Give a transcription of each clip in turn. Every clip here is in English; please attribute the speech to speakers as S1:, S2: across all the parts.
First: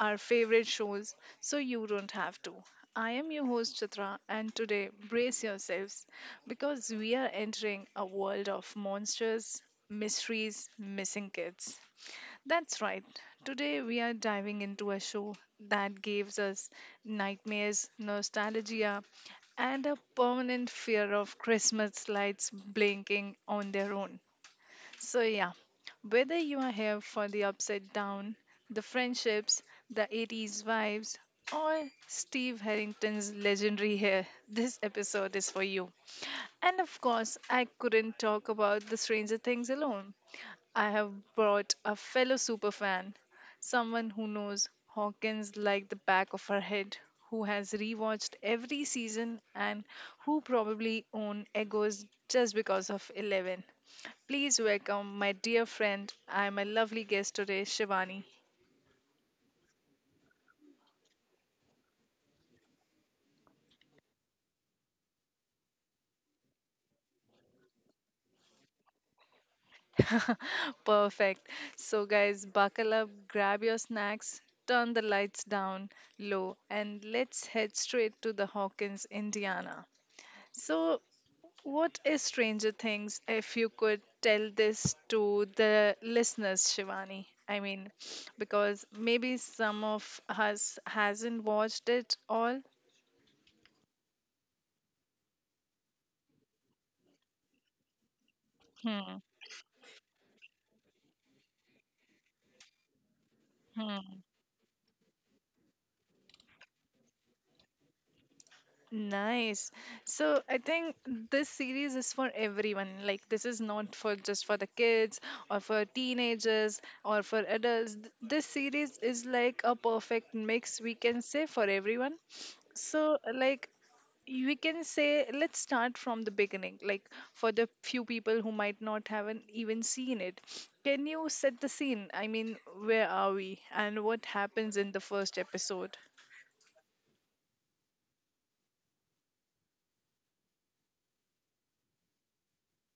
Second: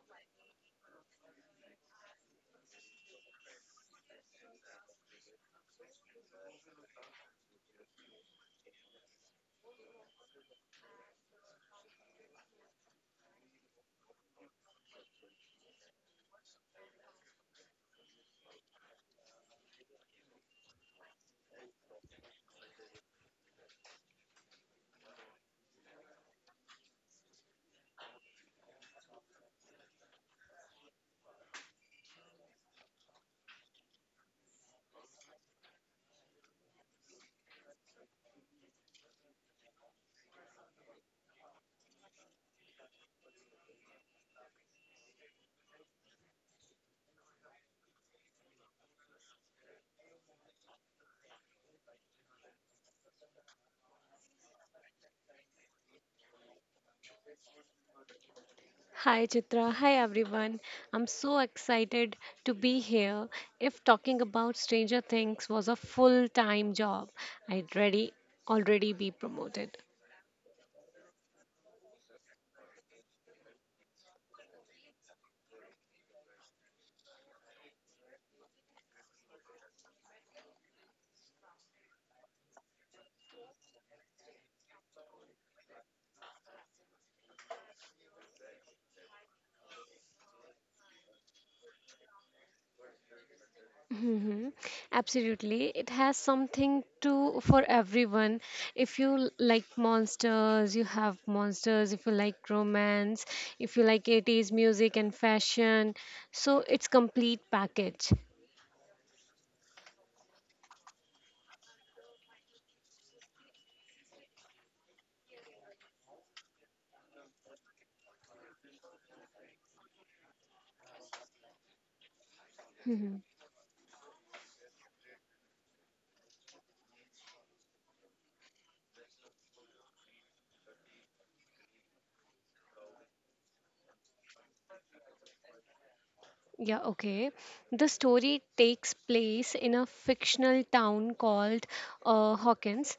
S1: our favorite shows so you don't have to. I am your host Chitra, and today brace yourselves because we are entering a world of monsters, mysteries, missing kids. That's right. Today we are diving into a show that gives us nightmares, nostalgia, and a permanent fear of Christmas lights blinking on their own. So, yeah, whether you are here for the upside down, the friendships, the 80s vibes, or Steve Harrington's legendary hair, this episode is for you. And of course, I couldn't talk about the Stranger Things alone. I have brought a fellow superfan, someone who knows Hawkins like the back of her head, who has rewatched every season and who probably own Egos just because of Eleven. Please welcome my dear friend and my lovely guest today, Shivani.
S2: Hi Chitra, hi everyone. I'm so excited to be here. If talking about Stranger Things was a full-time job, I'd ready already be promoted.
S1: Perfect. So, guys, buckle up, grab your snacks, turn the lights down low, and let's head straight to the Hawkins, Indiana. So, what is Stranger Things, if you could tell this to the listeners, Shivani? I mean, because maybe some of us hasn't watched it all.
S2: Mhm. Absolutely. It has something to for everyone. If you
S1: Hmm.
S2: like monsters, you have monsters. If you like romance, if you like 80s music and fashion, so it's complete package.
S1: Nice. So I think this series is for everyone. Like, this is not for just for the kids or for teenagers or for adults. This series is like a perfect mix, we can say, for everyone. So, like, we can say, let's start from the beginning, like, for the few people who might not haven't even seen it. Can you set the scene? I mean, where are we and what happens in the first episode?
S2: Yeah, okay. The story takes place in a fictional town called Hawkins,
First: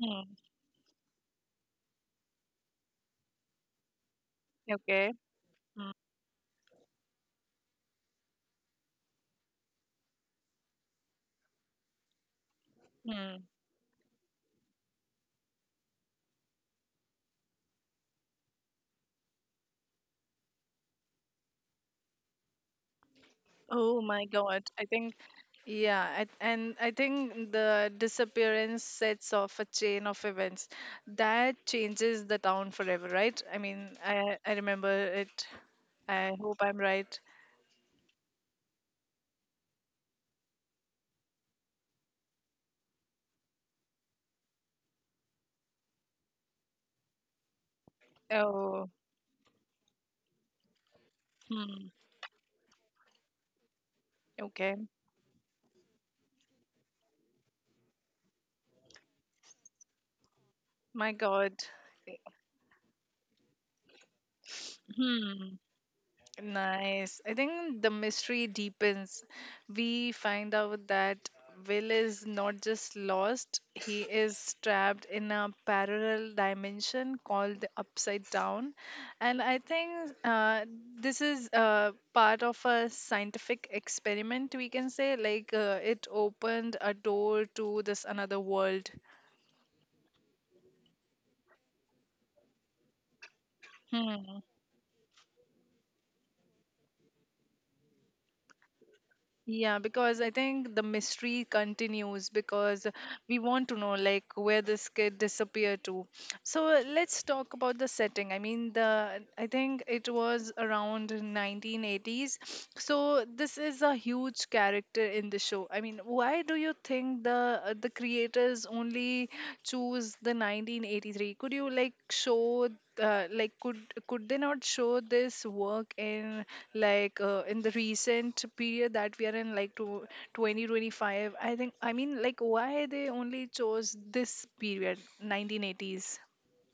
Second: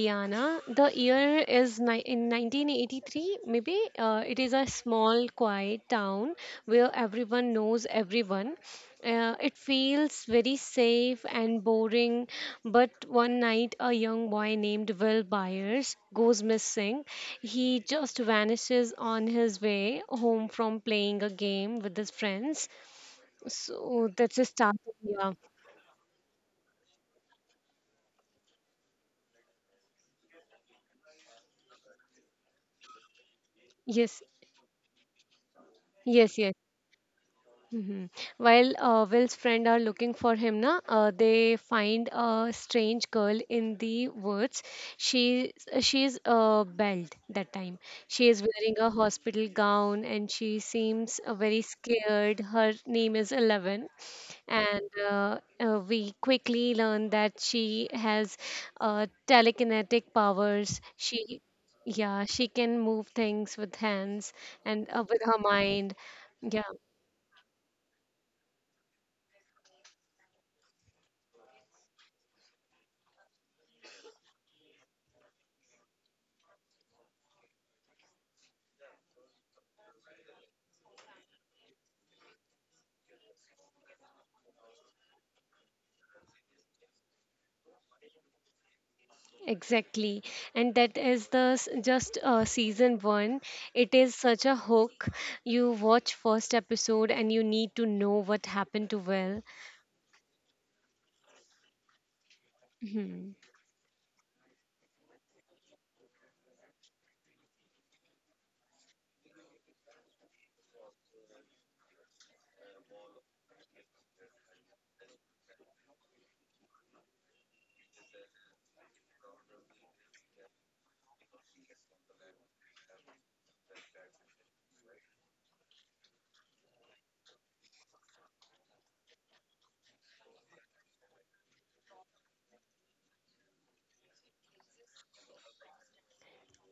S1: Hmm,
S2: The year is ni in 1983, maybe. It is a
S1: okay.
S2: small, quiet town where everyone knows everyone. It feels very safe and boring, but one night a young boy named Will Byers goes missing. He just vanishes on his way home from playing a game with his friends.
S1: Oh
S2: So
S1: my
S2: that's a
S1: God. I
S2: starting,
S1: think,
S2: yeah.
S1: yeah, and I think the disappearance sets off a chain of events that changes the town forever, right? I mean,
S2: Yes,
S1: I remember it. I
S2: yes, yes.
S1: hope I'm right.
S2: Mhm. While Will's friend are looking for him, they find a strange girl in the woods. She she's bald that time. She is wearing
S1: Oh,
S2: a hospital gown and she seems very
S1: hmm.
S2: scared. Her name is Eleven,
S1: Okay.
S2: and we quickly learn that she has telekinetic powers.
S1: My
S2: She
S1: God. Eh.
S2: yeah, she can move things with hands and with her
S1: Hmm.
S2: mind. Yeah.
S1: Nice. I think the mystery deepens. We find out that Will is not just lost, he is trapped in a parallel dimension called the Upside Down. And I think this is part of a scientific experiment, we can say. Like, it opened a door to this another world.
S2: Exactly. And that is the s- just season one. It is
S1: Hmm.
S2: such a hook. You watch first episode and you need to know what happened to Will.
S1: Yeah, because I think the mystery continues because
S2: Mhm.
S1: we want to know like where this kid disappeared to. So let's talk about the setting. I mean, the I think it was around 1980s. So this is a huge character in the show. I mean, why do you think the creators only choose the 1983? Could you like show like, could they not show this work in, like, in the recent period that we are in, like, to 2025, I think? I mean, like, why they only chose this period 1980s?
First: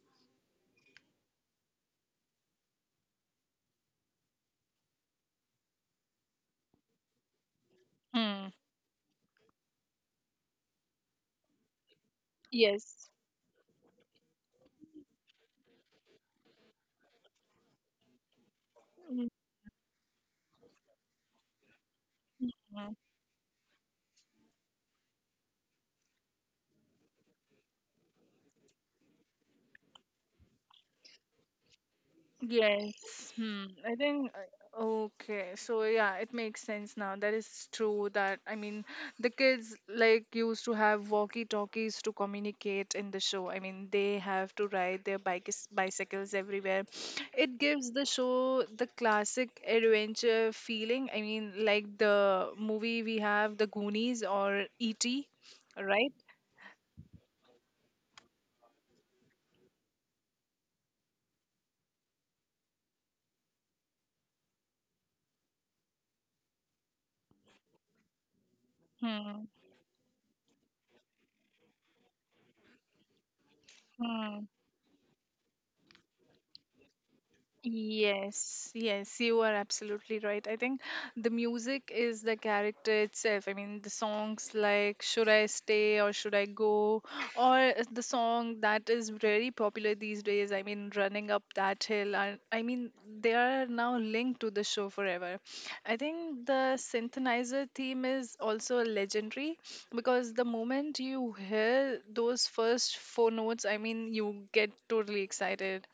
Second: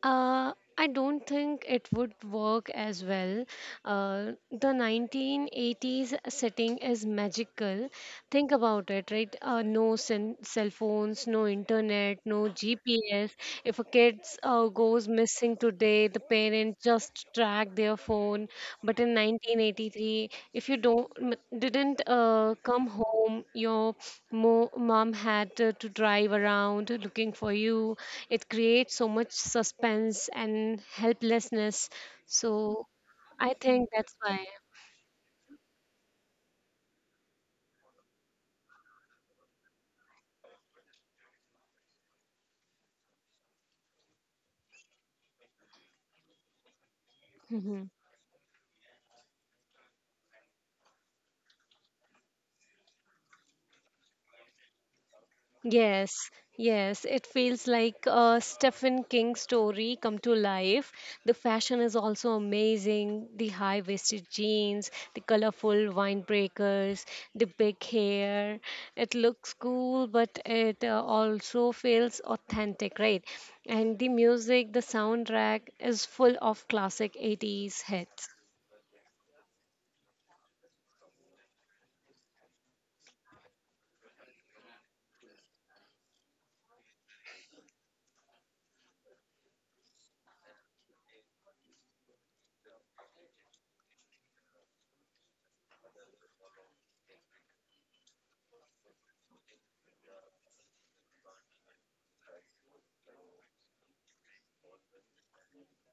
S2: Uh, I don't think it would work as well. The 1980s setting is magical.
S1: Mm.
S2: Think about it, right? No cell phones, no internet, no
S1: Yes.
S2: GPS. If a kid goes missing today, the parents just track their phone. But in 1983, if you don't m- didn't come home, your mom had to drive around looking for you. It creates so much suspense and helplessness. So
S1: Yes.
S2: I
S1: Hmm.
S2: think
S1: I
S2: that's
S1: think,
S2: why.
S1: okay. So, yeah, it makes sense now. That is true that, I mean, the kids like used to have walkie-talkies to communicate in the show. I mean, they have to ride their bikes bicycles everywhere. It
S2: Mm-hmm.
S1: gives the show the classic adventure feeling. I mean, like the movie we have The Goonies or E.T., right?
S2: Yes, yes, it feels like a Stephen King story come to life. The fashion is also amazing. The high-waisted jeans, the colorful wine breakers, the big hair. It
S1: Hmm.
S2: looks cool, but it also feels authentic, right? And the
S1: Hmm.
S2: music, the soundtrack is full of classic 80s hits.
S1: Yes, yes, you are absolutely right. I think the music is the character itself. I mean, the songs like Should I Stay or Should I Go, or the song that is very popular these days. I mean, Running Up That Hill. And, I mean, they are now linked to the show forever. I think the synthesizer theme is also legendary because the moment you hear those first four notes, I mean, you get totally excited.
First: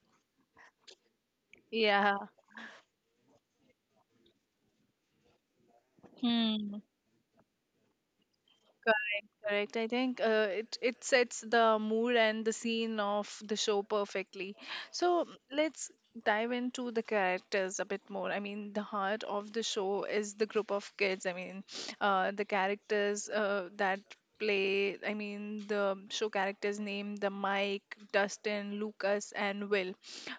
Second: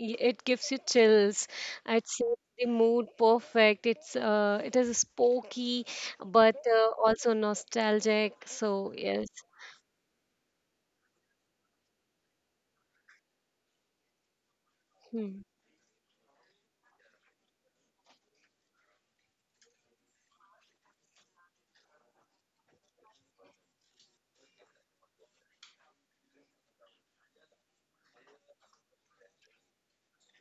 S2: It gives you chills. It
S1: Yeah.
S2: sets the mood perfect. It is spooky, but
S1: Hmm.
S2: also nostalgic. So yes.
S1: Correct, correct. I think, it sets the mood and the scene of the show perfectly. So
S2: Hmm.
S1: let's dive into the characters a bit more. I mean, the heart of the show is the group of kids. I mean, the characters that play. I mean, the show characters named the Mike, Dustin, Lucas, and Will.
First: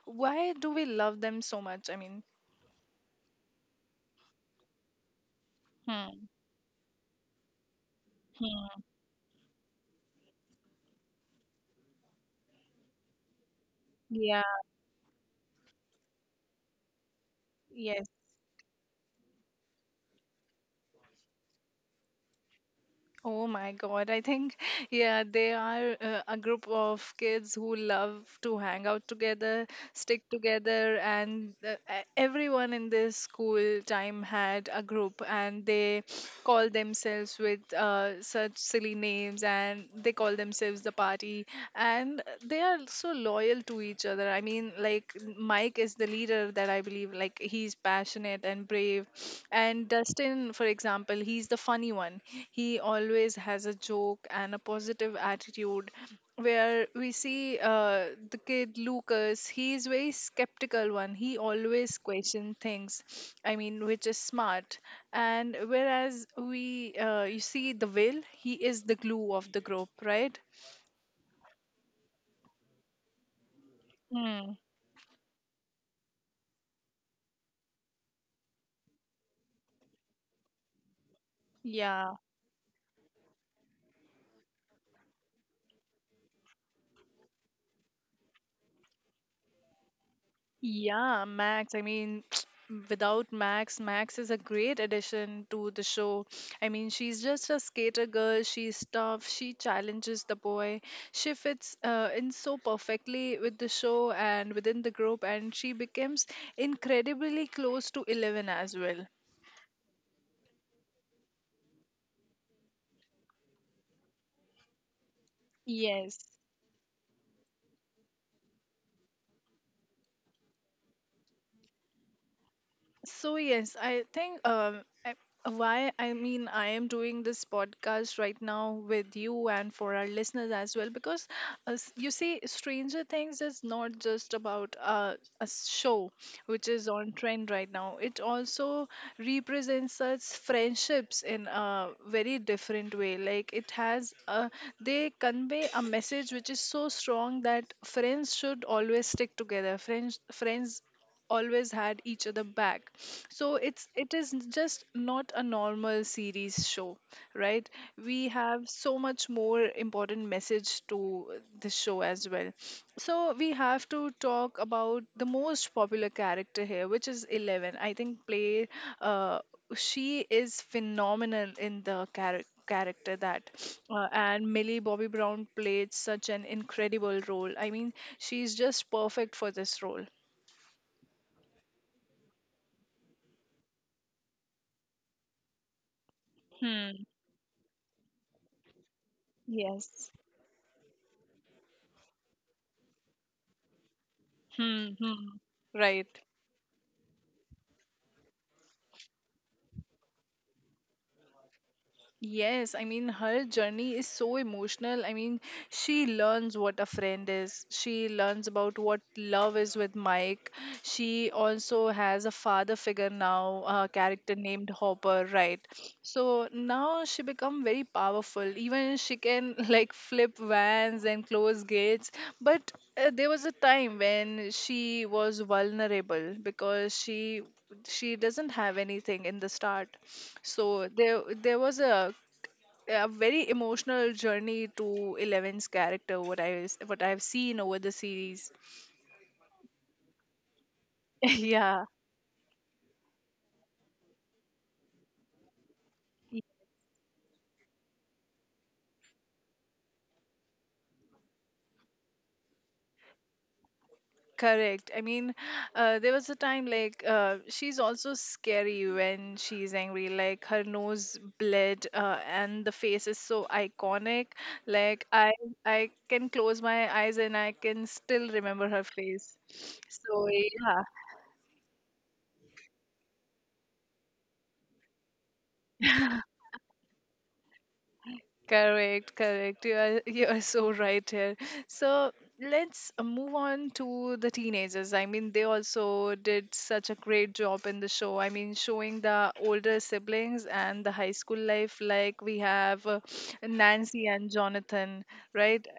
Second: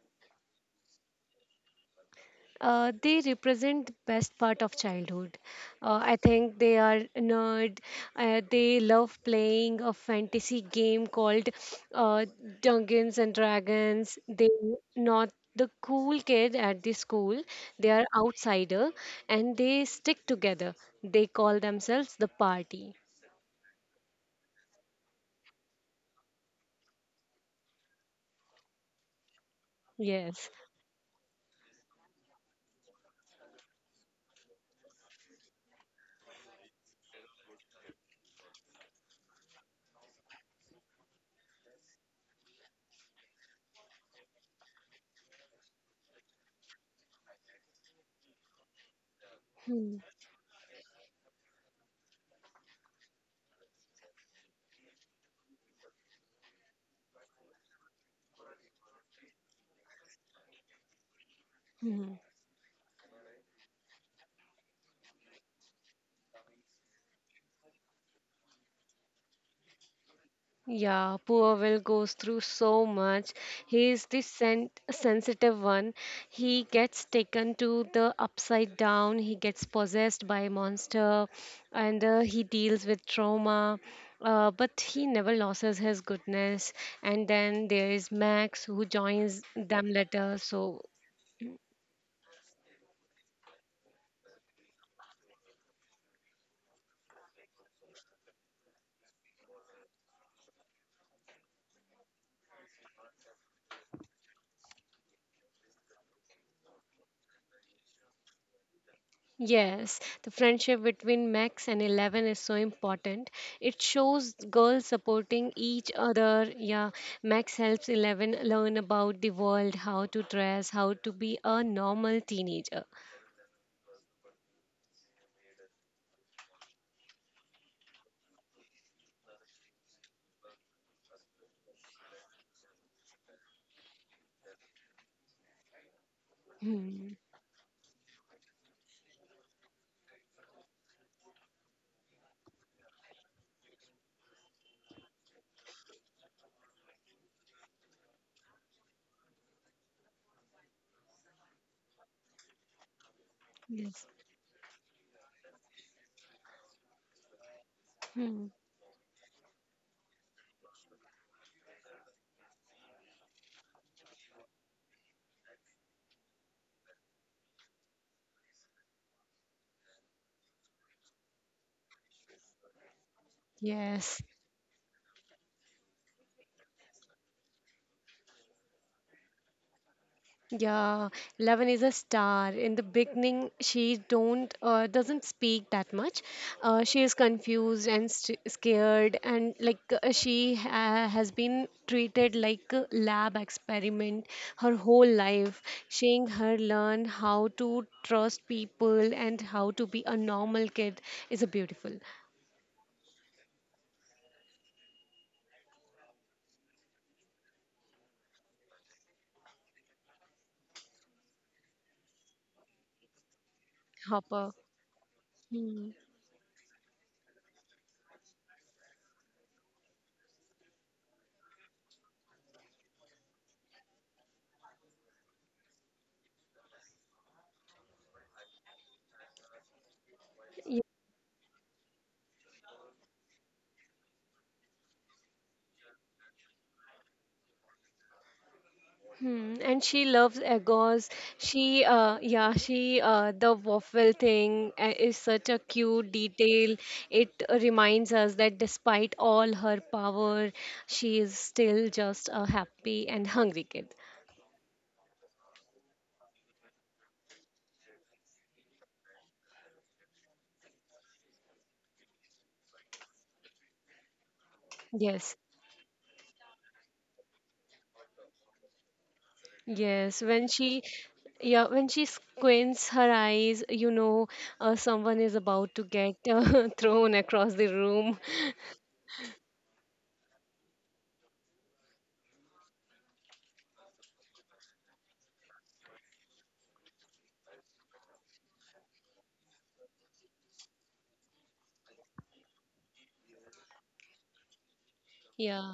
S1: Why do we love them so much? I mean,
S2: They represent the best part of childhood. I
S1: hmm,
S2: think they are nerd. They
S1: hmm.
S2: love playing a fantasy game called uh, Dungeons and Dragons.
S1: Yeah.
S2: They not the cool kid at the school. They are
S1: Yes.
S2: outsider and they stick together. They call themselves the party.
S1: Oh my God, I think, yeah, they are a group of kids who love to hang out together, stick
S2: Yes.
S1: together, and everyone in this school time had a group, and they call themselves with, such silly names, and they call themselves the party, and they are so loyal to each other. I mean, like, Mike is the leader, that I believe, like, he's passionate and brave. And
S2: Hmm.
S1: Dustin, for example, he's the funny one. He always has a joke and a positive attitude, where we see, the kid Lucas, he is very skeptical one. He always
S2: Hmm.
S1: question things, I mean, which is smart. And whereas we, you see the Will, he is the glue of the group, right?
S2: Yeah, poor Will goes through so much. He is the sensitive one. He gets taken to the upside down. He gets possessed by a monster, and
S1: Yeah,
S2: he deals with trauma. But he never loses his goodness. And then there is Max who joins them later. So
S1: yeah, Max. I mean, without Max is a great addition to the show. I mean, she's just a skater girl. She's tough. She challenges the boy. She fits in so perfectly with the show and within the group, and she becomes incredibly close to Eleven as well.
S2: yes, the friendship between Max and Eleven is so important. It shows girls supporting each
S1: Yes.
S2: other. Yeah, Max helps Eleven learn about the world, how to dress, how to be a normal teenager.
S1: So, yes, I think, why, I mean, I am doing this podcast right now with you and for our listeners as well because, you see Stranger Things is not just about, a show which is on
S2: Hmm.
S1: trend right now. It also represents us friendships in a very different way. Like, it has, they convey a message which is so strong that friends should always stick together. Friends always had each other back, so it's
S2: Yes.
S1: it is just not a normal series show, right? We
S2: Hmm.
S1: have so much more important message to the show as well. So we have to talk about the most popular character here, which is Eleven, I think play, uh, she is phenomenal in the character that
S2: Yes.
S1: and Millie Bobby Brown played such an incredible role. I mean, she's just perfect for this role.
S2: Yeah, Eleven is a star. In the beginning, she don't doesn't speak that much. She
S1: Hmm.
S2: is confused and st scared, and like
S1: Yes.
S2: she ha has been treated like a lab experiment her
S1: Hmm.
S2: whole
S1: Hmm.
S2: life,
S1: Right.
S2: seeing her learn how to trust people and how to be a normal kid is a beautiful
S1: Yes, I mean, her journey is so emotional. I mean, she learns what a friend is. She learns about what love is with Mike. She also has a father figure now, a character
S2: Hopper.
S1: named Hopper, right?
S2: Hmm.
S1: So now she become very powerful. Even she can like flip vans and close gates. But, there was a time when she was vulnerable because she doesn't have anything in the start. So there was a very emotional journey to Eleven's character. What I've seen over the series.
S2: Hmm, and she loves egos.
S1: Yeah.
S2: The waffle thing is such a cute
S1: y-
S2: detail. It reminds us that despite all her power, she is still just a happy and hungry kid.
S1: Correct. I mean, there was a time like, she's also scary when she's angry. Like, her nose bled, and the face is so iconic. Like, I,
S2: Yes,
S1: I can close my eyes and I can still remember her face.
S2: yes.
S1: So, yeah.
S2: Yeah, when she squints her eyes, you know, someone is about to get thrown across the room.
S1: Correct, correct. You are you are so right here. So let's move on to the teenagers. I mean, they also did such a great job in the show. I mean, showing the older siblings and the high school life, like we have, Nancy and Jonathan, right?
S2: Yeah.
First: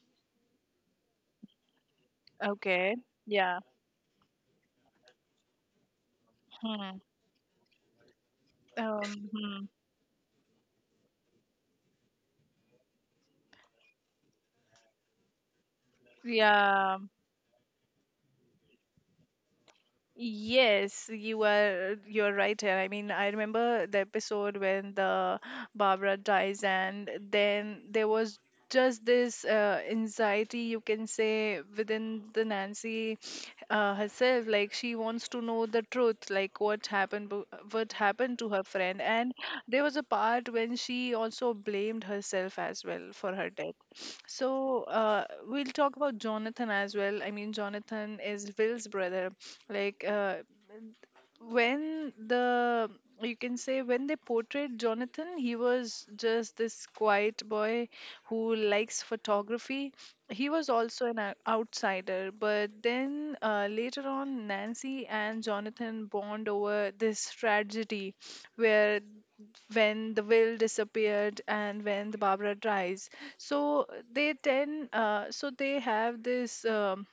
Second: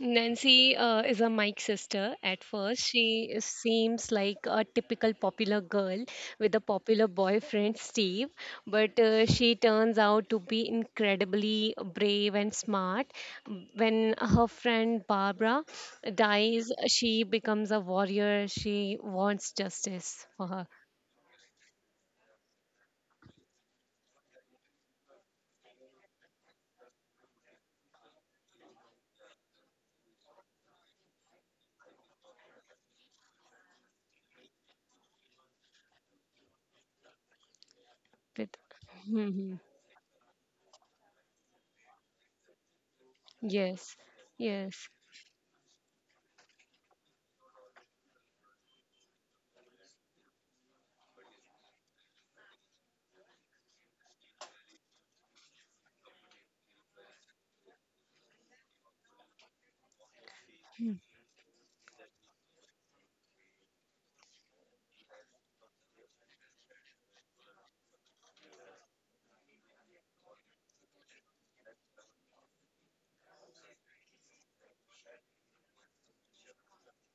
S2: Nancy is a Mike sister. At first,
S1: Okay.
S2: she
S1: Yeah.
S2: seems like a typical popular girl with a
S1: Hmm.
S2: popular boyfriend, Steve, but she
S1: Hmm.
S2: turns out to be incredibly brave and smart. When her friend Barbara dies,
S1: Yeah.
S2: she becomes a warrior. She wants justice for her.
S1: Yes, you're right here. I mean, I remember the episode when the Barbara dies, and then there was just this, anxiety, you can say, within the Nancy herself. Like, she wants to know the truth, like what happened, what happened to
S2: With-
S1: her friend, and there was a part when she also blamed herself as well for her death.
S2: yes,
S1: So,
S2: yes,
S1: we'll talk about Jonathan as well. I mean, Jonathan is Will's brother. Like, when the you can say when they portrayed Jonathan, he was just this quiet boy who likes photography. He was
S2: hmm,
S1: also an outsider. But then, later on, Nancy and Jonathan bond over this tragedy, where when the Will disappeared and when the Barbara dies. So they tend uh, so they have this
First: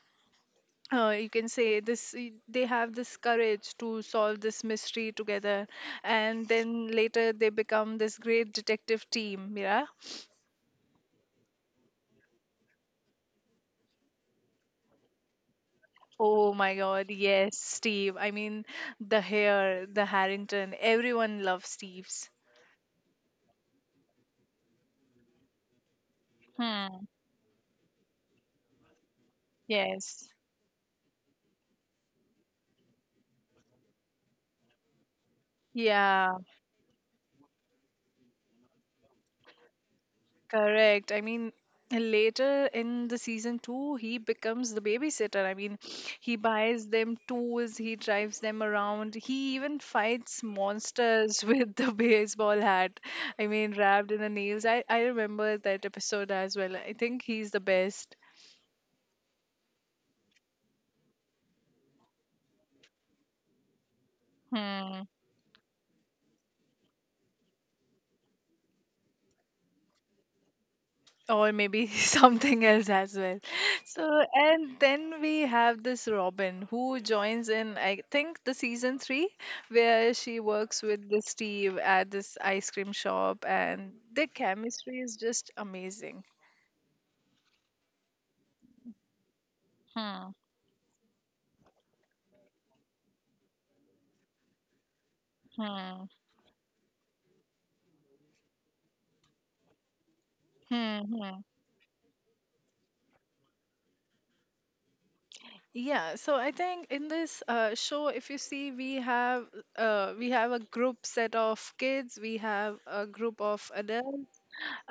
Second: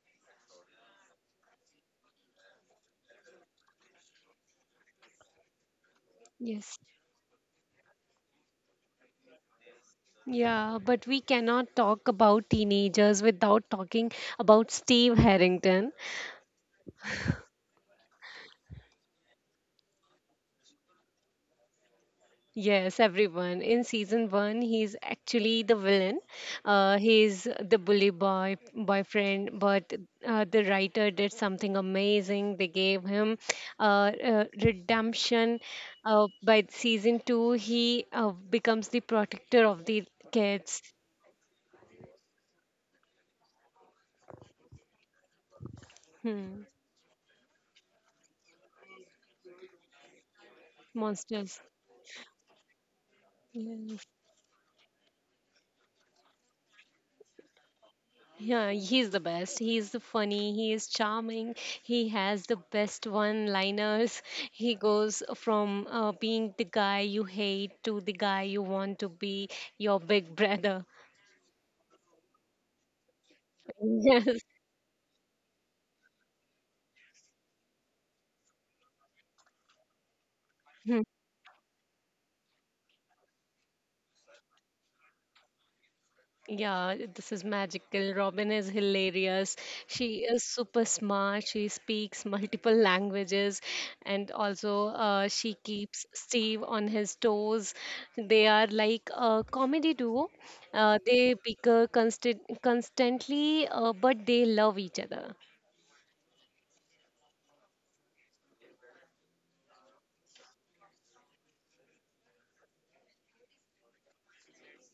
S1: you can say this y- they have this courage to solve this mystery together. And
S2: yes.
S1: then later they become this great detective team, yeah.
S2: Yeah, but we cannot talk about teenagers without talking about Steve Harrington.
S1: Oh my God, yes, Steve. I mean, the hair, the Harrington, everyone loves Steve's.
S2: Yes, everyone. In season one, he's actually the villain.
S1: Hmm.
S2: He's the bully boyfriend, but
S1: Yes.
S2: the writer did something amazing. They gave him redemption.
S1: Yeah.
S2: By season two, he becomes the protector of the kids.
S1: Correct. I mean, later in the season 2, he becomes the babysitter. I mean, he
S2: Hmm.
S1: buys them tools, he drives them around, he even fights monsters
S2: Monsters.
S1: with the baseball hat. I mean,
S2: Yes.
S1: wrapped in the nails. I remember that episode as well. I think he's the best.
S2: Yeah, he's the best. He's the funny. He is charming. He has the best one-liners. He
S1: Hmm.
S2: goes from being the guy you hate to the guy you want to be, your big brother.
S1: Or maybe something else as well. So, and then we have this Robin, who joins in, I think, the season 3, where she works
S2: Yes.
S1: with the Steve at this ice cream shop, and their chemistry is just amazing.
S2: Yeah, this is magical. Robin is hilarious. She
S1: Hmm,
S2: is super smart. She speaks multiple languages and also she keeps
S1: hmm,
S2: Steve on his toes. They are like a comedy duo.
S1: hmm,
S2: They
S1: hmm.
S2: bicker constantly, but they love each other.
S1: Yeah, so I think in this, show, if you see, we have a group set of kids, we have a group of adults.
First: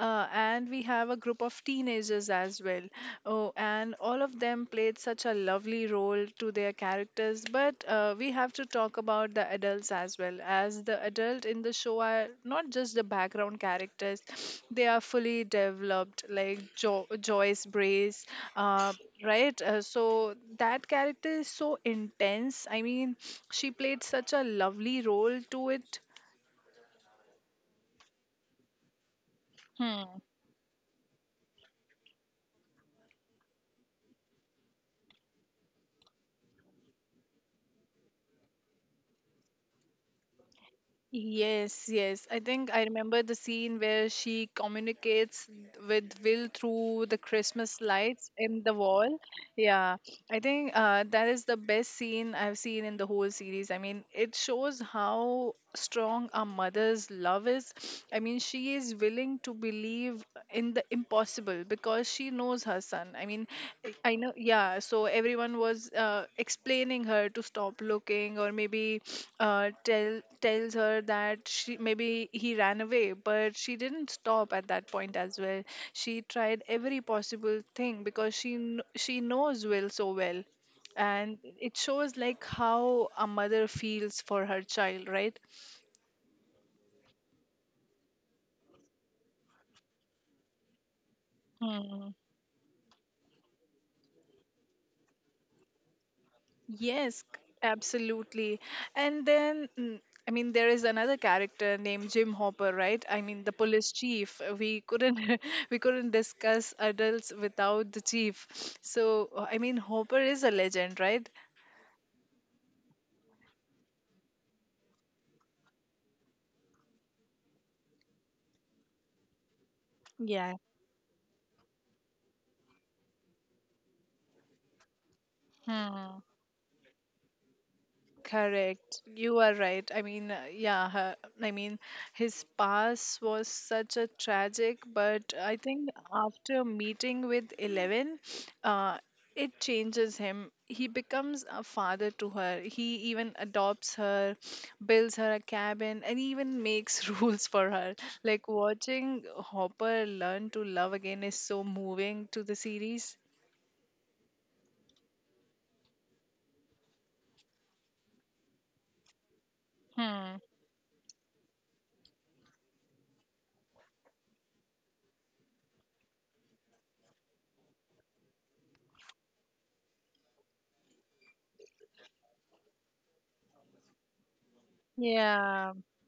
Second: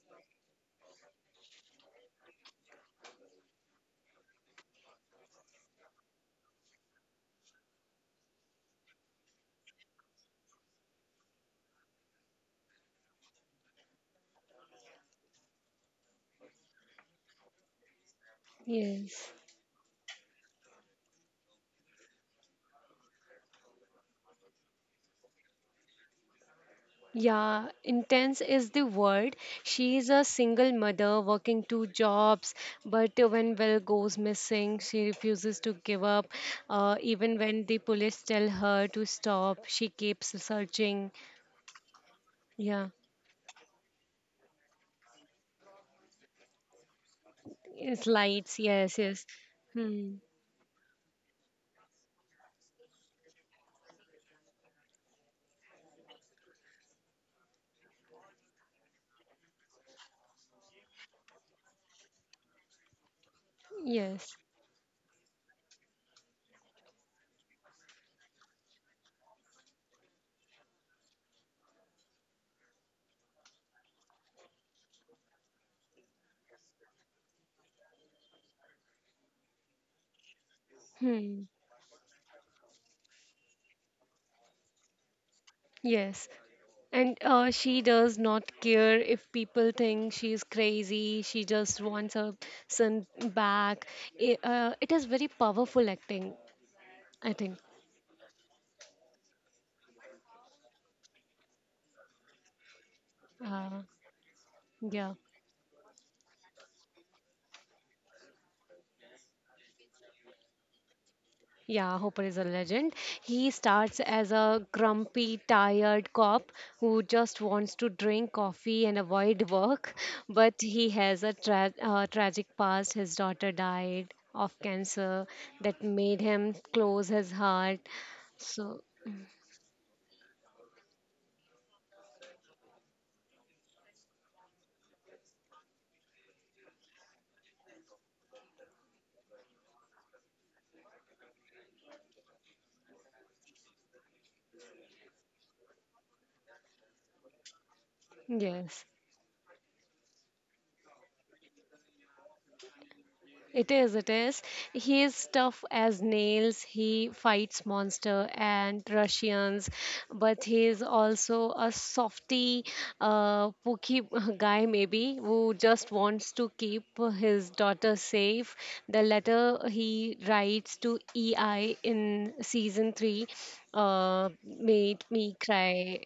S1: And we have a group of teenagers as well. Oh, and all of them played such a lovely role to their characters. But we have to talk about the adults as well, as the adult in the show are not just the background characters; they are fully developed, like Joyce Brace, uh,
S2: Yes.
S1: right? So that character is so intense. I mean, she played such a lovely role to it.
S2: Yeah, intense is the word. She is
S1: Hmm.
S2: a single mother working two jobs, but when Will goes missing, she refuses to give up. Even when the police tell her to stop, she keeps searching.
S1: Yes, yes. I think I
S2: Yeah,
S1: remember the scene where she communicates with Will through the Christmas
S2: it's
S1: lights in
S2: lights.
S1: the
S2: Yes,
S1: wall.
S2: yes.
S1: Yeah,
S2: Hmm.
S1: I think that is the best scene I've seen in the whole series. I mean, it shows how strong a mother's love is. I mean, she is willing to believe in the impossible because she knows her son. I mean, I know,
S2: Yes.
S1: yeah. So everyone was explaining her to stop looking, or maybe tells her that she maybe he ran away, but she didn't stop at that point as well. She tried every possible thing because she she knows Will so well, and
S2: Hmm.
S1: it shows like how a mother feels for her child, right?
S2: Yes. And she does not care if people think she is crazy. She just wants her son back. It is very powerful acting.
S1: Yes,
S2: I think.
S1: absolutely. And then, I mean, there is another character named Jim Hopper, right? I mean, the
S2: Uh,
S1: police chief. We
S2: yeah.
S1: couldn't we couldn't discuss adults without the chief. So, I mean, Hopper is a legend, right?
S2: Yeah, Hopper is a legend. He starts as a grumpy, tired cop who just wants to drink coffee and avoid work,
S1: Yeah.
S2: but he has a tragic past. His daughter died of cancer that
S1: Hmm.
S2: made him close his heart. So,
S1: Correct. You are right. I mean, yeah, I mean, his past was such a tragic, but I think after meeting with Eleven, uh, it changes him. He becomes a father to her. He even adopts her, builds her a cabin, and even makes rules for her. Like
S2: yes.
S1: watching Hopper learn to love again is so moving to the series.
S2: It is, it is. He is tough as nails. He fights monster and Russians,
S1: Hmm.
S2: but he is also a softy, pooky guy maybe who just wants to keep his daughter safe. The letter he writes to EI in season three, made me
S1: Yeah.
S2: cry.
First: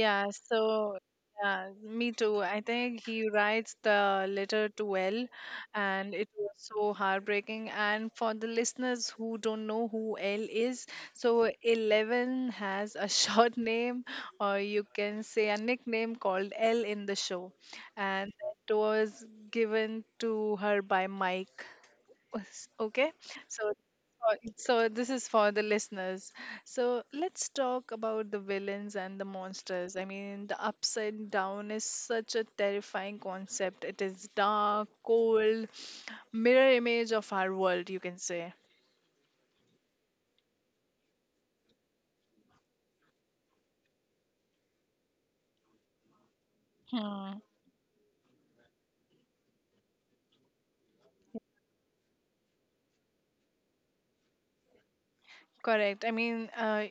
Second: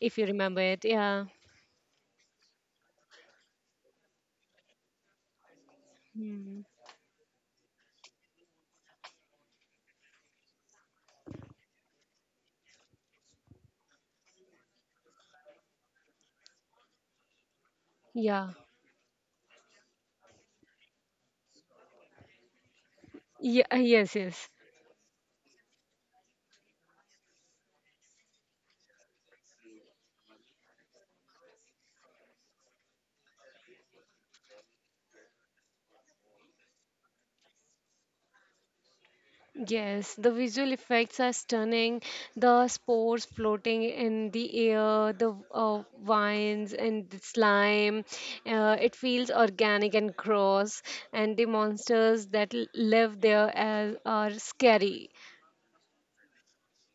S2: If you remember it,
S1: so
S2: yeah,
S1: yeah, me too. I think he writes the letter to well, and it was
S2: hmm,
S1: so heartbreaking. And for the listeners who don't know who L is, so Eleven has a short name, or you can say a nickname called L in the show, and
S2: yeah,
S1: it was given to her by Mike Okay, so
S2: yeah, yes,
S1: uh,
S2: yes.
S1: so this is for the listeners. So let's talk about the villains and the monsters. I mean, the upside down is such a terrifying concept. It is dark, cold, mirror image of our world, you can say.
S2: Yes, the visual effects are stunning. The spores floating in the air, the vines and the
S1: Hmm.
S2: slime. It feels organic and gross. And the monsters that live there are scary.
S1: Correct. I mean,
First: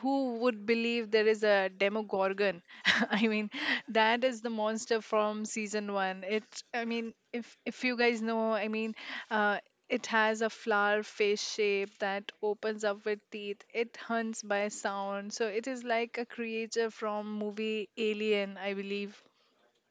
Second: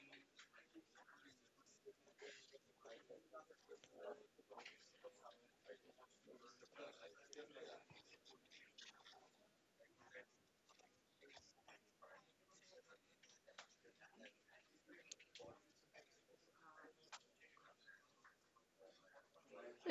S1: who would believe there is a Demogorgon? I mean, that is the monster from season 1. It. I mean, if you guys know, I mean, uh, it has a flower face shape that opens up with teeth. It hunts by sound, so it is like a creature from movie Alien, I believe.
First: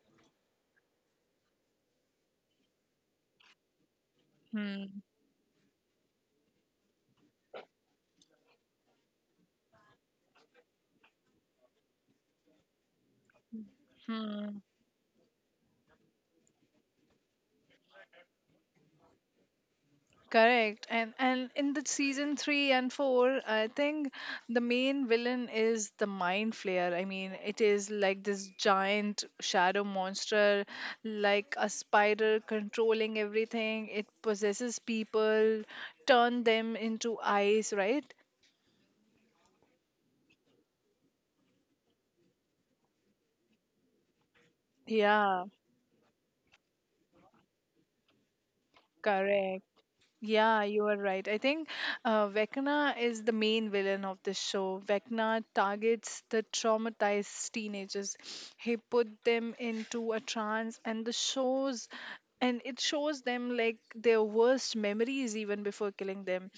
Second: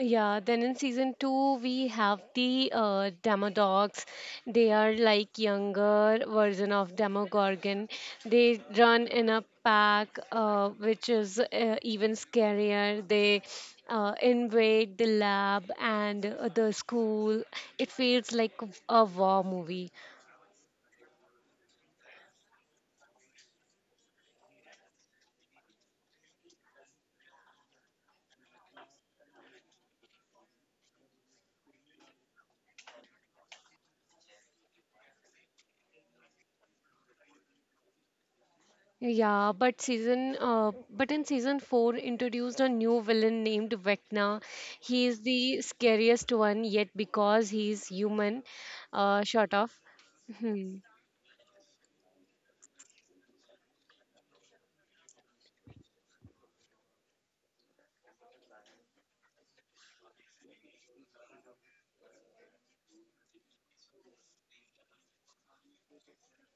S2: Yeah, then in season two, we have the Demodogs. They are
S1: Hmm.
S2: like younger version of Demogorgon. They run in a pack, which is even scarier. They
S1: Hmm.
S2: invade the lab and the school. It feels like a war movie.
S1: Correct. And in the season 3 and 4, I think the main villain is the mind flayer. I mean, it is like this giant shadow monster like a spider controlling everything. It possesses people, turn them into ice, right?
S2: But in season 4 introduced a new villain named Vecna. He is
S1: Yeah,
S2: the scariest one yet because he's human, short
S1: correct.
S2: of.
S1: Yeah,
S2: Hmm.
S1: you are right. I think Vecna is the main villain of this show. Vecna targets the traumatized teenagers. He put them into a trance, and the shows, and it shows them like their worst memories even before killing them.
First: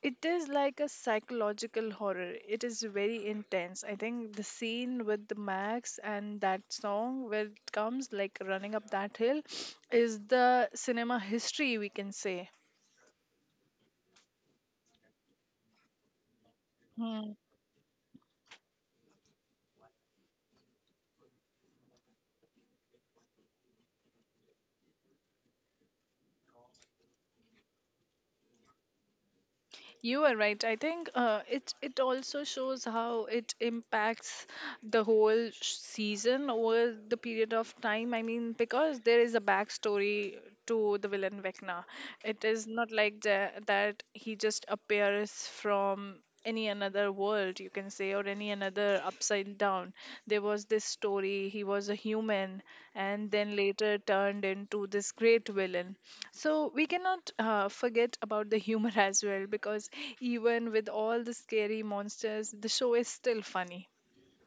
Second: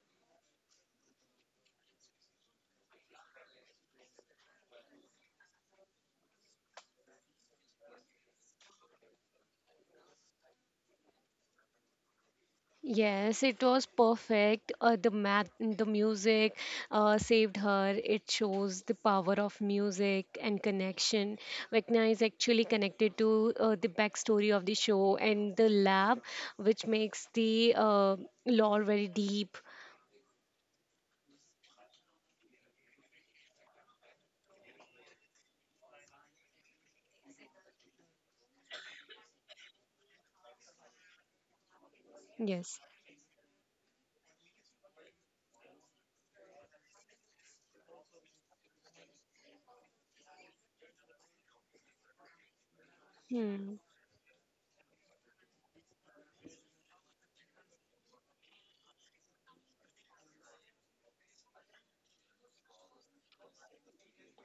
S1: It is like a psychological horror. It is very intense. I think the scene with the Max and that song where it comes like running up that hill is the cinema history we can say.
S2: Yes, it was perfect. The math, the music,
S1: Hmm.
S2: saved her. It shows the power of music and connection. Vecna is actually connected to the backstory of the show and the lab, which makes the lore very deep.
S1: You are right. I think it also shows how it impacts the whole season over the period of time. I mean, because there is a backstory to the villain Vecna. It is
S2: Yes.
S1: not like that he just appears from any another world, you can say, or any another upside down. There was this story: he was a human and then
S2: Hmm.
S1: later turned into this great villain. So we cannot forget about the humor as well, because even with all the scary monsters, the show is still funny.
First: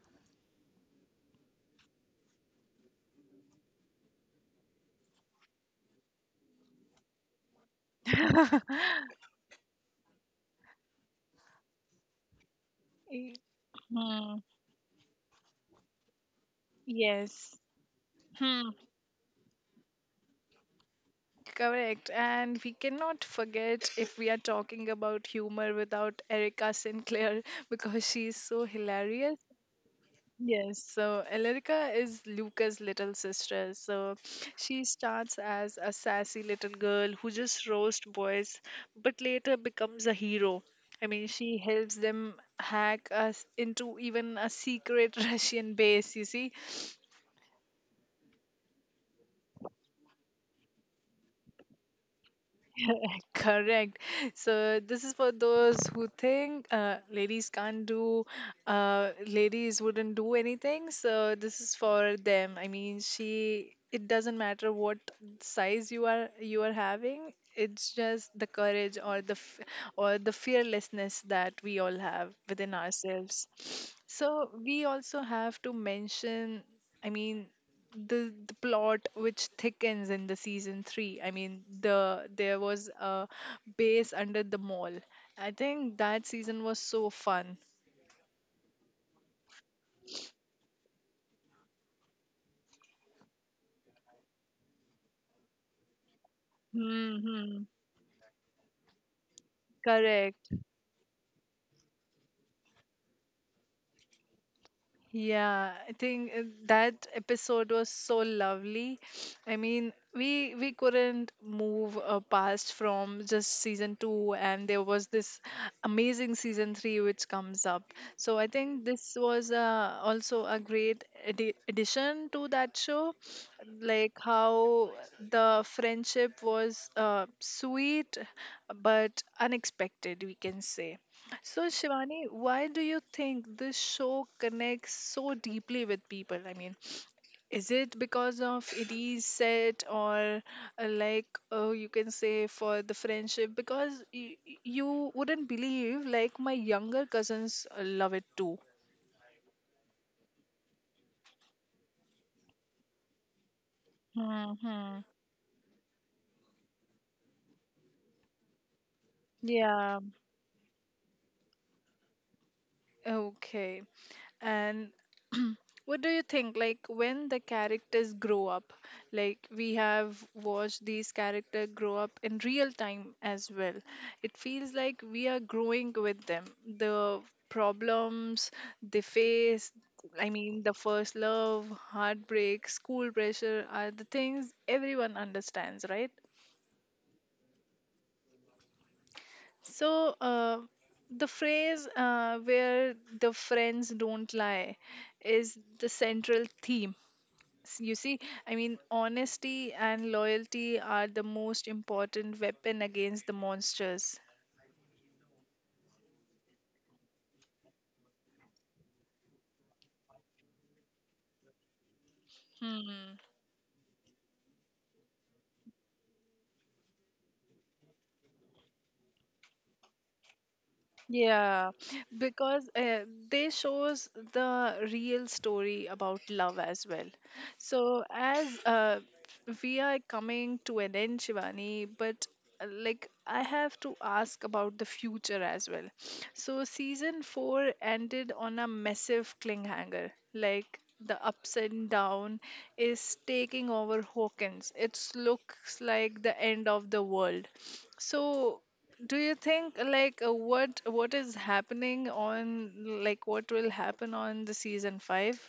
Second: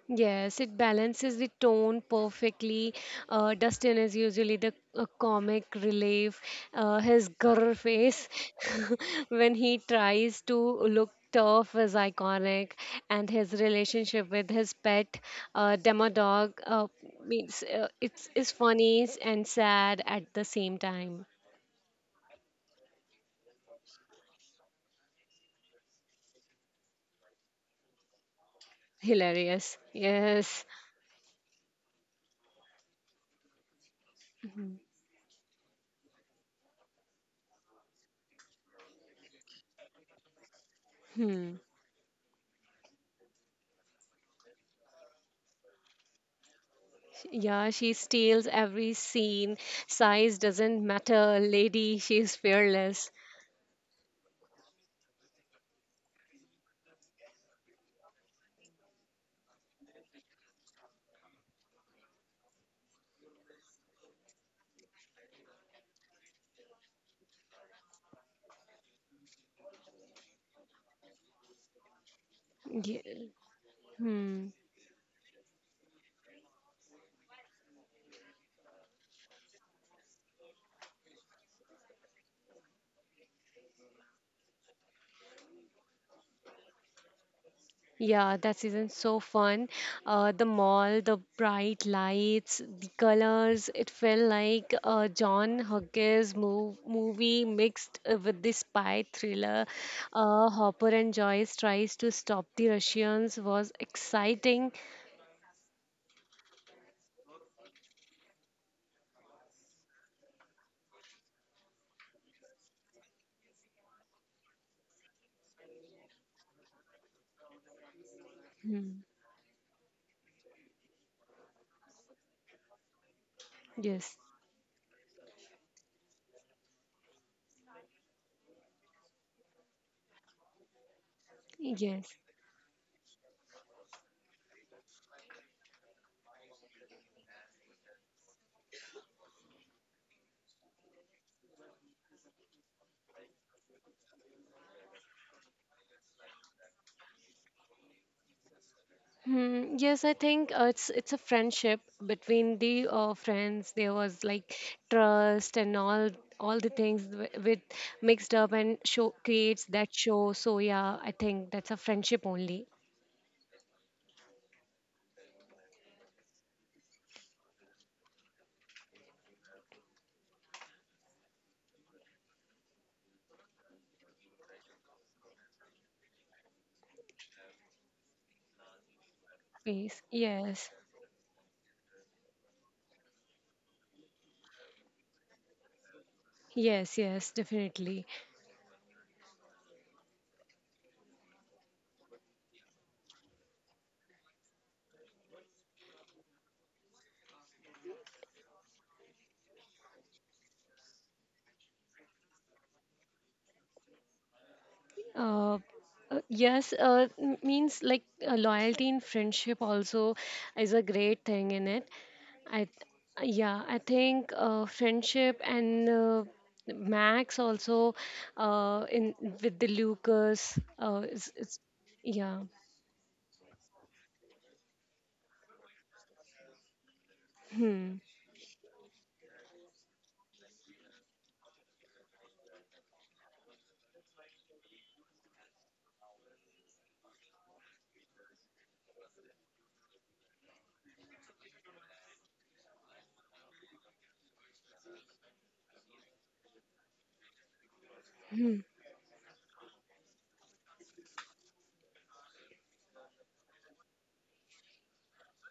S2: Yes, it balances the tone perfectly. Dustin is usually the comic relief. His grr face when he tries to look tough is iconic, and
S1: Y-
S2: his relationship
S1: Hmm.
S2: with his pet, Demodog,
S1: Yes.
S2: means it's is
S1: Hmm.
S2: funny and sad at the same time.
S1: Correct. And we cannot forget if we are talking about humor without Erica Sinclair, because she is so hilarious.
S2: Hilarious. Yes.
S1: Yes, so Elrica is Luca's little sister. So
S2: Mhm.
S1: she starts as a sassy little girl who just roasts boys, but later becomes a hero. I mean,
S2: Hmm.
S1: she helps them hack us into even a secret Russian base, you see.
S2: Yeah, she steals every scene. Size doesn't matter. Lady, she's fearless.
S1: Correct. So this is for those who think ladies can't do, ladies wouldn't do anything. So this is for them. I mean, she. It doesn't matter what size you are having. It's just the courage or the or the fearlessness that we all have within
S2: Yeah.
S1: ourselves.
S2: Hmm.
S1: So we also have to mention. I mean, the plot which thickens in the season 3. I mean, there was a base under the mall. I think that season was so fun.
S2: Yeah, that season so fun. The mall, the bright lights, the colors. It felt like a John Hughes movie
S1: Hmm,
S2: mixed with the spy thriller.
S1: correct.
S2: Hopper and Joyce tries to stop the Russians was exciting.
S1: Yeah, I think that episode was so lovely. I mean, we couldn't move past from just season 2, and there was this amazing season 3 which comes up. So I think
S2: Hmm.
S1: this was also a great addition to that show.
S2: Yes.
S1: Like how the friendship was sweet but unexpected, we can say. So,
S2: Yes.
S1: Shivani, why do you think this show connects so deeply with people? I mean, is it because of it is set, or like you can say for the friendship? Because you wouldn't believe, like my younger cousins love it too.
S2: Hmm, yes, I think it's a friendship between the friends. There was like
S1: Hmm.
S2: trust and all the things with mixed up and show creates that
S1: Yeah.
S2: show. So yeah, I think that's a friendship only.
S1: Okay. And what do you think? Like when the characters grow up, like we have watched these characters grow up in real time as well. It feels like we are growing with them. The problems they face,
S2: Yes,
S1: I mean,
S2: yes,
S1: the first love, heartbreak, school pressure are the things everyone understands, right?
S2: yes, yes, definitely.
S1: So, the phrase where the friends don't lie is the central theme. You see, I mean, honesty and loyalty are the most important weapon against the monsters.
S2: Uh, Means like loyalty in friendship also is a great thing in it. I,
S1: Hmm.
S2: yeah, I think friendship and Max also in with the Lucas. It's
S1: Yeah,
S2: yeah.
S1: because they shows the real story about love as well.
S2: Hmm.
S1: So as we are coming to an end, Shivani, but like I have to ask about the future as well. So season 4 ended on a massive cliffhanger, like the ups and down is taking over Hawkins. It looks like the end of the world.
S2: Hmm.
S1: So do you think like what is happening on, like what will happen on the season 5?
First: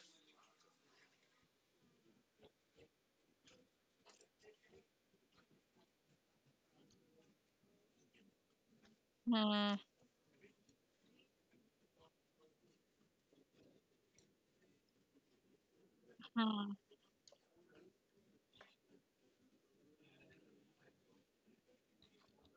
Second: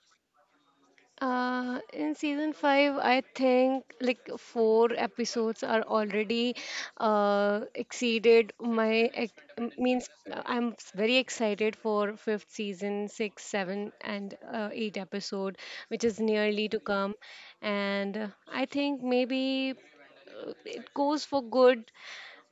S2: In season five, I think like four episodes are already exceeded my ex- m-
S1: Hmm,
S2: means. I'm very excited for fifth season, six, seven, and eight episode, which is nearly
S1: hmm,
S2: to come. And I think maybe it goes for good.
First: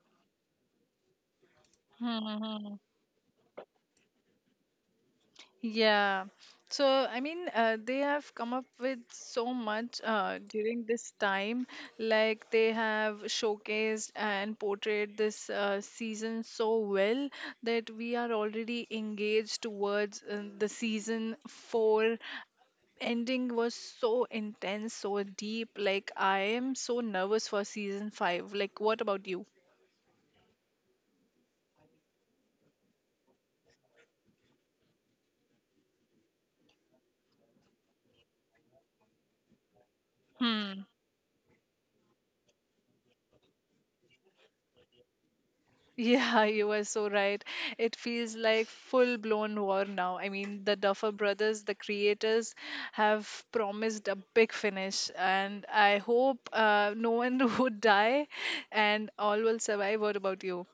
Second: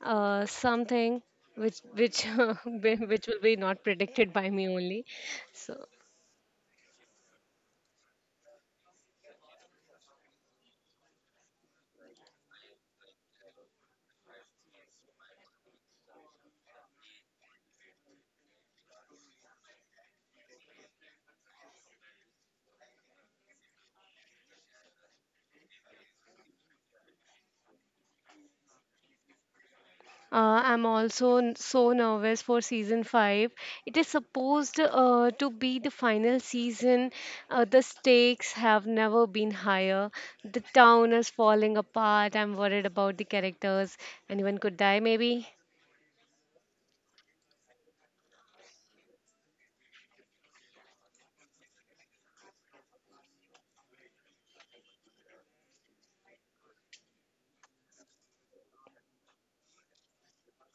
S2: Something which
S1: hmm, hmm.
S2: which will be not predicted by me only. So.
S1: Yeah. So, I mean, they have come up with so much during this time. Like, they have showcased and portrayed this season so well that we are already engaged towards the season 4 ending was so intense, so deep. Like, I am so nervous for season 5. Like, what about you?
S2: I'm also so nervous for season 5. It is supposed to be the final season. The stakes have never been higher. The town is falling apart. I'm worried about the characters. Anyone could die, maybe.
S1: Yeah, you are so right. It feels like full blown war now. I mean, the Duffer brothers, the creators, have promised a big finish, and I hope no one would die and all will survive. What about you?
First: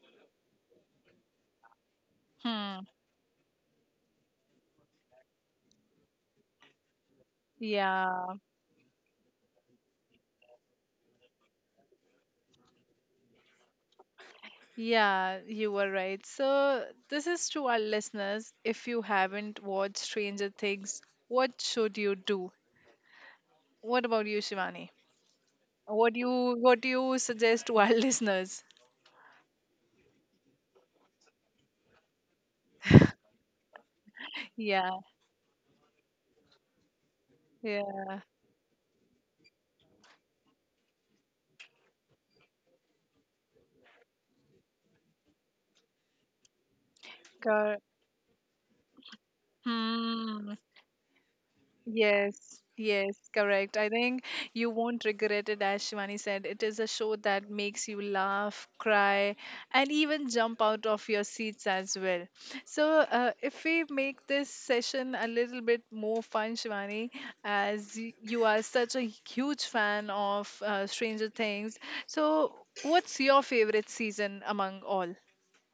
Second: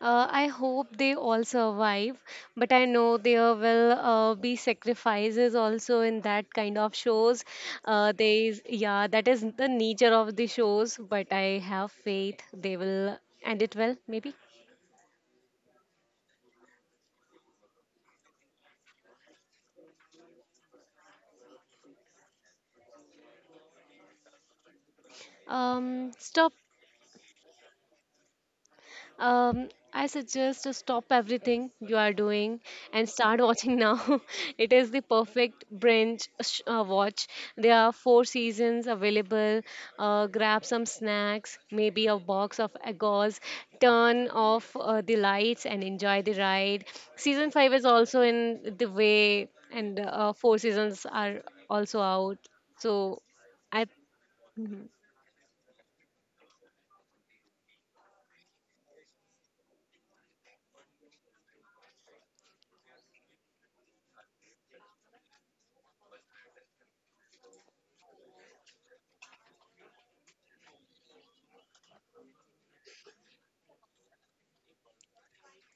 S2: I hope they all survive, but I
S1: Hmm.
S2: know there will be sacrifices also in that kind of shows.
S1: Yeah,
S2: There is, yeah, that is the nature of the shows, but I have faith they will end it well, maybe.
S1: yeah, you are right. So, this is to our listeners. If you haven't watched Stranger Things, what should you do? What about you, Shivani? What do
S2: Stop
S1: you what do you suggest to our listeners?
S2: Um, I suggest to stop everything you are doing and start watching now. it is
S1: Yeah.
S2: the perfect binge watch. There are
S1: Yeah,
S2: four seasons available. Grab some snacks, maybe a box of egos. Turn off the lights and enjoy the ride. Season five
S1: cor
S2: is also in the way, and four
S1: Mm,
S2: seasons are also out.
S1: yes, yes,
S2: So
S1: correct.
S2: I
S1: I think you won't regret it, as Shivani said. It is a show that makes you laugh, cry, and even jump out of your seats as well. So, if we make this session a little bit more fun, Shivani, as you are such a huge fan of Stranger Things, so what's your favorite season among all?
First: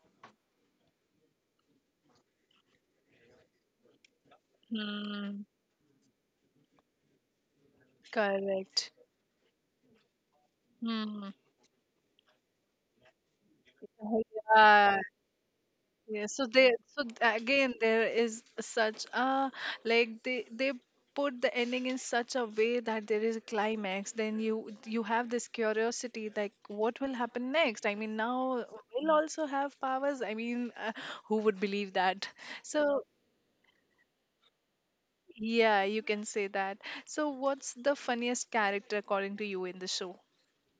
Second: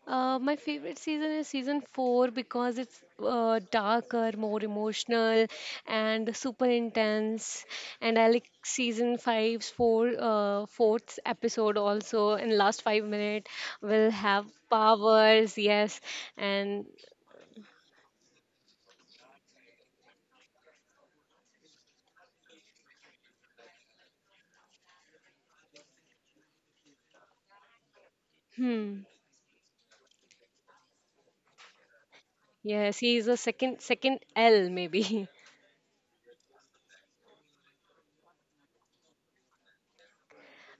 S2: My favorite season is season four because it's darker, more
S1: Hmm,
S2: emotional, and super intense. And I like
S1: correct.
S2: season five's fourth
S1: Hmm.
S2: episode also. In last 5 minute, will
S1: Oh,
S2: have
S1: yeah,
S2: powers. Yes,
S1: yeah. So they,
S2: and
S1: so again, there is such a like they put the ending in such a way that there is a climax. Then you have this curiosity, like what will happen next? I mean, now
S2: hmm,
S1: will also have powers. I mean, who would believe that?
S2: yes,
S1: So
S2: he's a second L maybe.
S1: yeah, you can say that. So what's the funniest character according to you in the show?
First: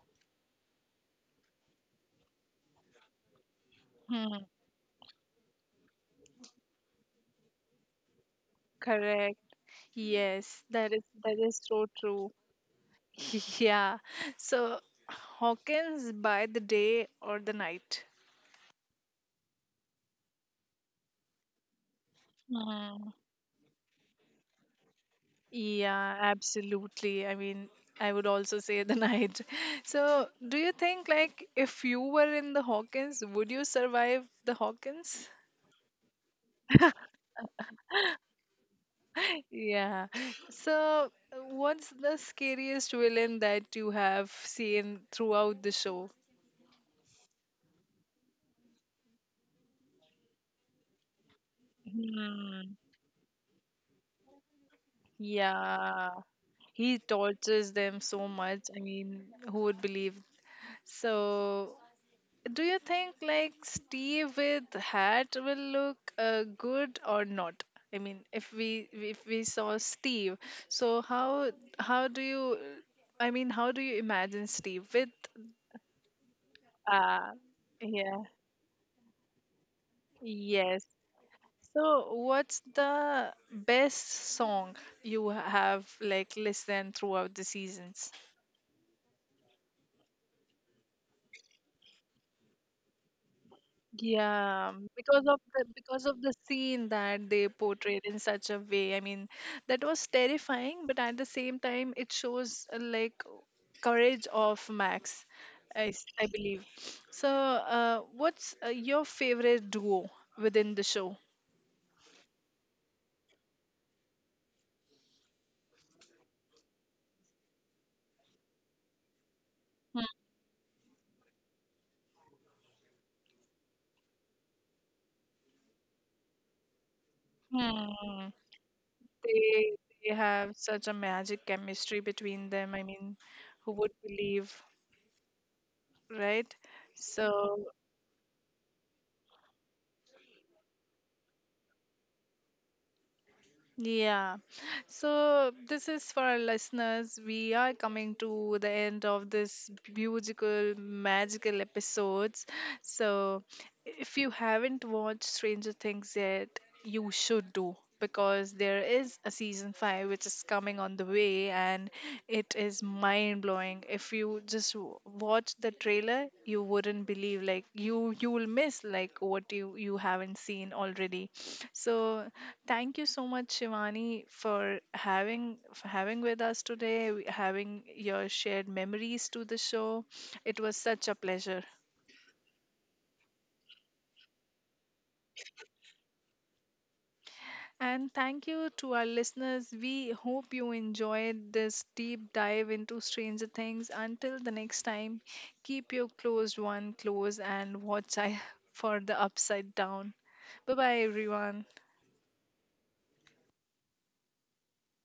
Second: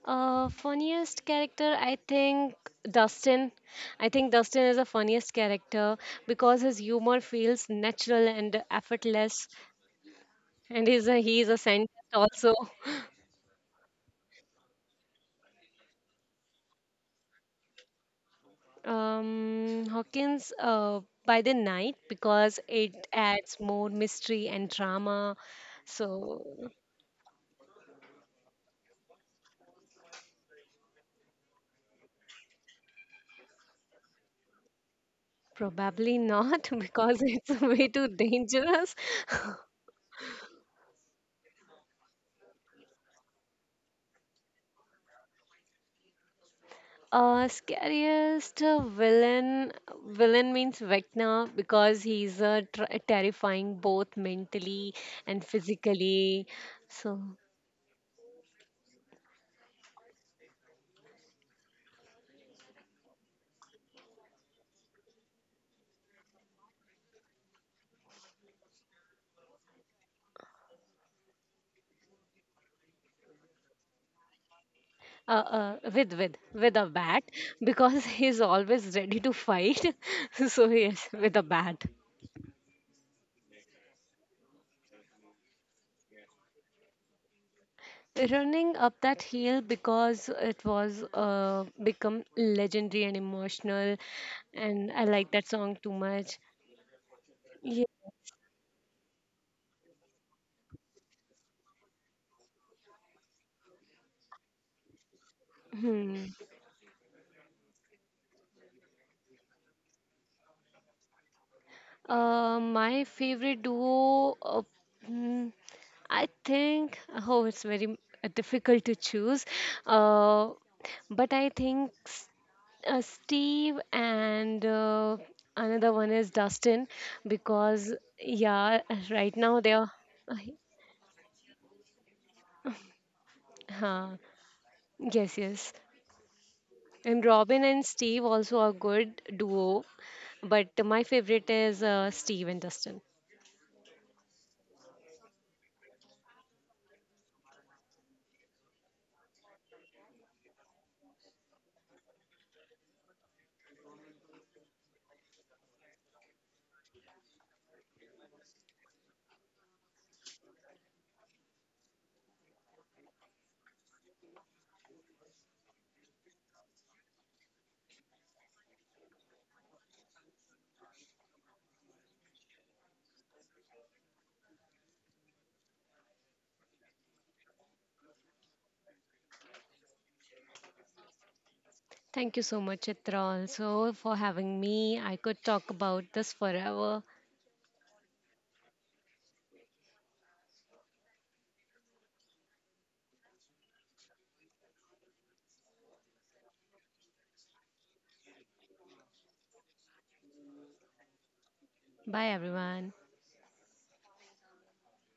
S2: Funniest character, I think Dustin. I think
S1: Hmm.
S2: Dustin is the funniest character because his humor feels natural and
S1: Correct.
S2: effortless,
S1: Yes,
S2: and
S1: that is that
S2: he's a
S1: is so
S2: scientist
S1: true.
S2: also.
S1: Yeah. So Hawkins by the day or the night?
S2: Hawkins by the night because it
S1: Mm.
S2: adds more mystery and drama.
S1: Yeah,
S2: So
S1: absolutely. I mean, I would also say the night. So, do you think like if you were in the Hawkins, would you survive the Hawkins?
S2: probably not because it's way too dangerous.
S1: Yeah. So, what's the scariest villain that you have seen throughout the show?
S2: Scariest villain. Villain means Vecna because he's
S1: Hmm.
S2: tr terrifying both mentally and
S1: Yeah,
S2: physically.
S1: he
S2: So,
S1: tortures them so much. I mean, who would believe. So, do you think like Steve with hat will look good or not? I mean, if we saw Steve, so how do you? I mean, how do you imagine Steve with?
S2: with a bat
S1: Uh,
S2: because
S1: yeah.
S2: he's always ready to fight. So
S1: Yes.
S2: yes, with a bat.
S1: So, what's the best song you have like listened throughout the seasons?
S2: Running up that hill because it was become legendary and emotional,
S1: Yeah,
S2: and I like that song too
S1: because of the
S2: much.
S1: scene that they
S2: Yeah.
S1: portrayed in such a way. I mean, that was terrifying, but at the same time, it shows like courage of Max, I, I
S2: Hmm.
S1: believe. So, what's your favorite duo within the show?
S2: My favorite duo, hmm, I think, oh, it's very difficult to choose. Uh, but I think Steve and another one is Dustin because,
S1: Hmm.
S2: yeah, right now
S1: They
S2: they are.
S1: they
S2: Uh,
S1: have such a magic chemistry between them. I mean, who would
S2: huh.
S1: believe,
S2: Yes, yes.
S1: right?
S2: And Robin
S1: So
S2: and Steve also are good duo, but my favorite is Steve and Dustin.
S1: yeah. So this is for our listeners. We are coming to the end of this beautiful, magical episodes. So if you haven't watched Stranger Things yet, you should do, because there is a season 5 which is coming on the way, and it is mind blowing. If you just watch the trailer, you wouldn't believe, like you will miss like what you haven't seen already. So thank you so much, Shivani, for having with us today, having your shared memories to the show. It was such a pleasure.
S2: Thank you so much, Chitra, also for having me. I could talk about this forever.
S1: And thank you to our listeners. We hope you enjoyed this deep dive into Stranger Things. Until the next time, keep your closed one close and watch I for the upside down. Bye bye, everyone.
S2: Bye, everyone.